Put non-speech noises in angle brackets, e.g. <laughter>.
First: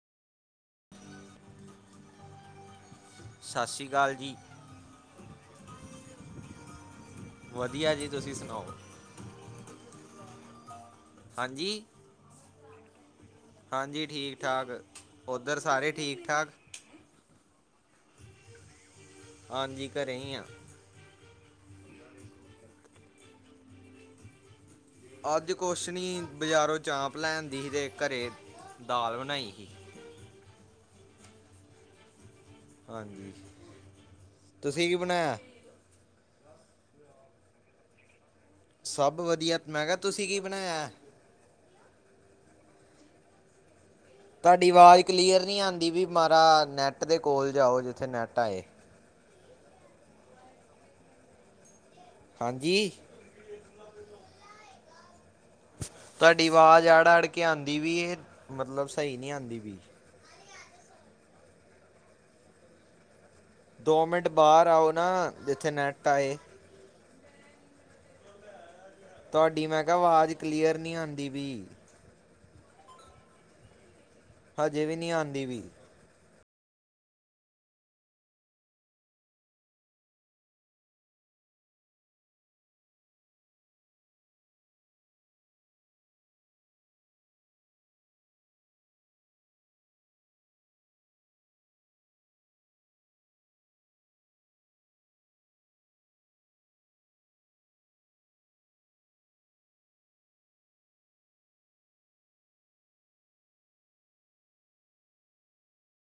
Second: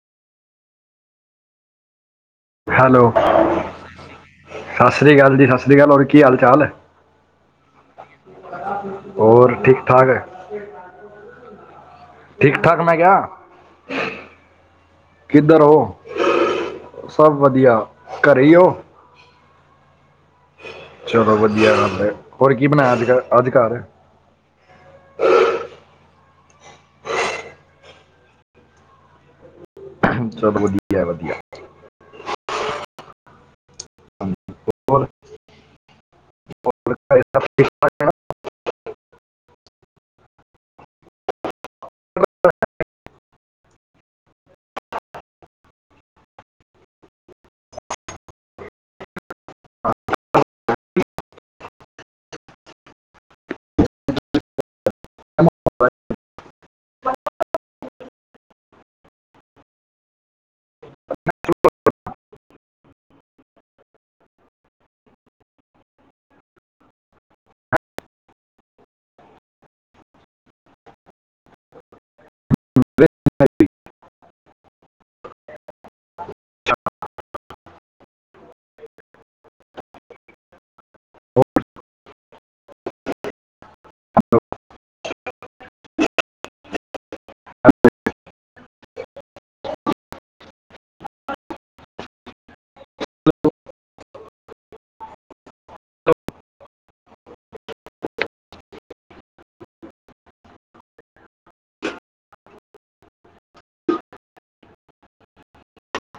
Hello ਸਤਿ ਸ਼੍ਰੀ ਅਕਾਲ ਜੀ ਸਤਿ ਸ੍ਰੀ ਅਕਾਲ ਜੀ ਸਤਿ ਸ਼੍ਰੀ ਅਕਾਲ ਹੋਰ ਕੀ ਹਾਲ ਚਾਲ ਵਧੀਆ ਜੀ ਤੁਸੀਂ ਸੁਣਾਓ ਹੋਰ ਠੀਕ ਠਾਕ ਹੈ <inaudible> ਹਾਂਜੀ ਠੀਕ ਠਾਕ ਮੈਂ ਕਿਆ ਹਾਂਜੀ ਠੀਕ ਠਾਕ, ਉੱਧਰ ਕਿੱਧਰ ਹੋ ਸਾਰੇ ਠੀਕ ਠਾਕ ਸਭ ਵਧੀਆ ਘਰੇ ਹੀ ਹੋ ਹਾਂਜੀ ਘਰੇ ਹੀ ਆਂ ਚਲੋ ਵਧੀਆ ਗੱਲ, ਹੋਰ ਕੀ ਬਣਾਇਆ ਅੱਜ ਅੱਜ ਘਰ ਅੱਜ ਕੁਛ ਨਹੀਂ ਬਜ਼ਾਰੋਂ ਚਾਂਪ ਲੈਂਦੀ ਸੀ, ਅਤੇ ਘਰ ਦਾਲ ਬਣਾਈ ਸੀ ਵਧੀਆ-ਵਧੀਆ ਹਾਂਜੀ ਤੁਸੀਂ ਕੀ ਬਣਾਇਆ ਸਭ ਠੀਕ-ਠਾਕ ਐ ਨਾ, ਸਭ ਵਧੀਆ ਮੈਂ ਕਿਹਾ ਤੁਸੀਂ ਕੀ ਬਣਾਇਆ ਹੈ। <unintelligible> ਤੁਹਾਡੀ ਆਵਾਜ਼ ਕਲੀਅਰ ਨਹੀਂ ਆਦੀ ਵੀ ਮਾੜਾ ਨੈੱਟ ਦੇ ਕੋਲ ਜਾਓ ਜਿੱਥੇ ਨੈੱਟ ਆਏ। <unintelligible> ਹਾਂਜੀ। ਤੁਹਾਡੀ ਆਵਾਜ਼ ਆੜ ਅੜ ਕੇ ਆਦੀ ਪਈ ਐ ਮਤਲਬ ਸਹੀ ਨਹੀਂ ਆਦੀ, ਦੋ ਮਿੰਟ ਬਾਹਰ ਆਓ ਨਾ ਜਿੱਥੇ ਨੈਟ ਆਏ। ਤੁਹਾਡੀ ਮੈਂ ਕਿਹਾ ਆਵਾਜ਼ ਕਲੀਅਰ ਨਹੀਂ ਆਦੀ ਪਈ। ਅ <unintelligible> ਹਜੇ ਵੀ ਨਹੀਂ ਆਦੀ ਵੀ। <unintelligible> ਹੈਲੋ,